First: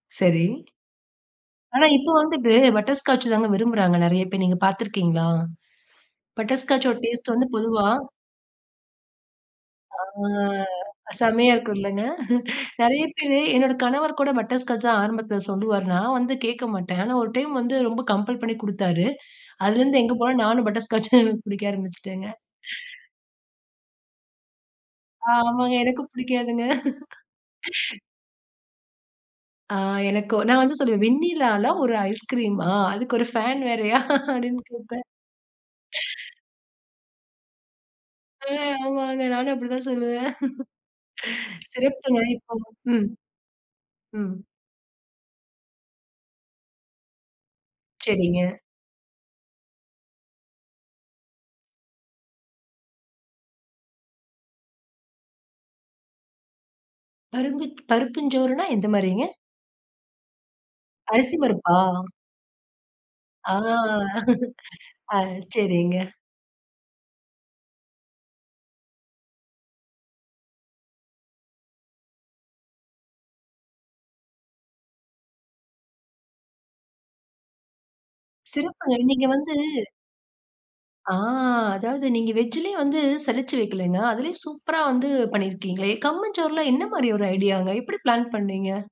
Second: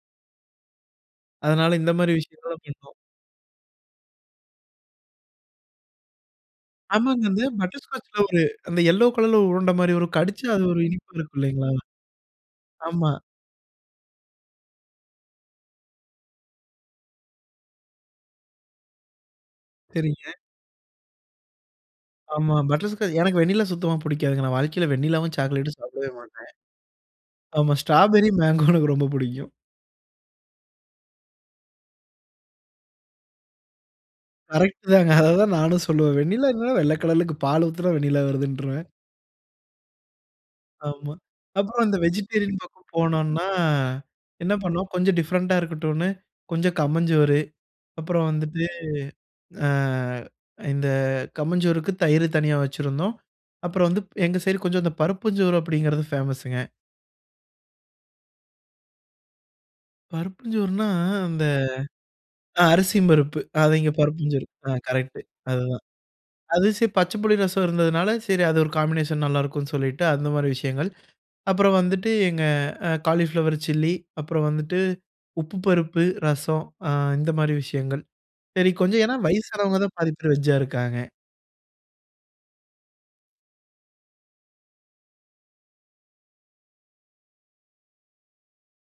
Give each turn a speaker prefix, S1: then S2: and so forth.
S1: சரி.
S2: அதனால,
S1: ஆனா,
S2: இந்த
S1: இப்ப
S2: மாரி
S1: வந்துட்டு
S2: விஷயங்களா பண்ணோம்.
S1: பட்டர்ஸ்காட்ச் தாங்க விரும்புறாங்க, நெறைய பேர். நீங்க பார்த்து இருக்கீங்களா? பட்டர்ஸ்காட்ச்சோட
S2: ஆமாங்க.
S1: டேஸ்ட்
S2: அந்த
S1: வந்து பொதுவா
S2: பட்டர்ஸ்காட்ச்ல ஒரு அந்த எல்லோ கலர்ல ஒரு உருண்ட மாரி
S1: ஆ.
S2: வரும். கடிச்சா, அது ஒரு இனிப்பா இருக்கும்,
S1: செமையா
S2: இல்லீங்களா,
S1: இருக்கும் இல்லங்க, நெறைய
S2: ஆமா.
S1: பேரு, என்னோட கணவர் கூட பட்டர்ஸ்காட்ச் தான் ஆரம்பத்தில சொல்லுவார். நான் வந்து கேட்க மாட்டேன். ஆனா, ஒரு டைம் வந்து ரொம்ப கம்பல் பண்ணிக் குடுத்தாரு, அதுலிருந்து எங்கே
S2: சரிங்க.
S1: போனாலும் நானும் பட்டர்ஸ்காட்ச்னு புடிக்க ஆரம்பிச்சுட்டேங்க.
S2: ஆமா. பட்டர்ஸ்காட்ச் எனக்கு வெண்ணிலா சுத்தமா புடிக்காதுங்க, நான் வாழ்க்கையில வெண்ணிலாவும்,
S1: ஆமாங்க.
S2: சாக்லேட்டும்
S1: எனக்கும்
S2: சாப்பிடவே மாட்டேன்.
S1: பிடிக்காதுங்க.
S2: ஆமா. ஸ்ட்ராபெர்ரி, மேங்கோ எனக்கு ரொம்ப புடிக்கும்.
S1: ஆ எனக்கும். நான் வந்து சொல்லுவேன், வெண்ணிலால ஒரு ஐஸ்கிரீமா? அதுக்கு ஒரு ஃபேன் வேறையா? அப்டின்னு
S2: கரெக்ட்
S1: கேட்பேன்.
S2: தாங்க. அத தான் நானும் சொல்லுவேன். வெண்ணிலா என்னன்னா, வெள்ளக்கலர்லக்கு பால் ஊத்தினா, வெண்ணிலா
S1: ம்.
S2: வருதுன்றுவேன்.
S1: ஆமாங்க. நானும் அப்டிதான் சொல்லுவேன்.
S2: ஆமா. அப்புறம் இந்த
S1: சிறப்புங்க. இப்போ
S2: வெஜிடேரியன் பக்கம்
S1: ம்,
S2: போனோன்னா,
S1: ம்.
S2: என்ன பண்ணோம், கொஞ்சம் டிஃபரென்ட்டா இருக்கட்டுன்னு கொஞ்சம் கம்மஞ்சோறு, அப்புறம்
S1: சரிங்க.
S2: வந்துட்டு, ஆ இந்த கம்மஞ்சோறுக்கு தயிரு தனியா வைச்சுருந்தோம். அப்புறம் வந்து, எங்க சைடு கொஞ்சம் இந்த பருப்புஞ்சோறு அப்டிங்கிறது ஃபேமஸுங்க.
S1: பருப்பு, பருப்புஞ்சோறுனா, எந்த மாரிங்க?
S2: பருப்புஞ்சோறுனா, அந்த
S1: அரிசிம்பருப்பா?
S2: அ அரிசியும்பருப்பு,
S1: ஆ,
S2: அது இங்க பருப்புஞ்சோறு. அ கரெக்ட்டு,
S1: அது
S2: அதுதான்.
S1: சரிங்க.
S2: அதுவும் சேத்து பச்ச புள்ளி ரசம் இருந்ததுனால, சரி, அது ஒரு காம்பினேஷன் நல்லாயிருக்கும்னு சொல்லிட்டு, அந்த மாரி விஷயங்கள். அப்புறம் வந்துட்டு எங்க அ காலிஃப்ளவர் சில்லி, அப்புறம் வந்துட்டு உப்பு பருப்பு, ரசம் ஆ இந்த மாரி விஷயங்கள். சரி,
S1: சிறப்புங்க.
S2: கொஞ்சம் ஏனா,
S1: நீங்க வந்து
S2: வயசானவங்க தான் பாதி பேர் வெஜ்ஜா இருக்காங்க.
S1: ஆ. அதாவது நீங்க வெஜ்ஜிலே வந்து சலிச்சு வைக்கலைங்க. அதிலே சூப்பரா வந்து பண்ணியிருக்கீங்களே! கம்மஞ்சோறுலாம் என்ன மாரி ஒரு ஐடியாங்க! எப்டி பிளான் பண்ணீங்க?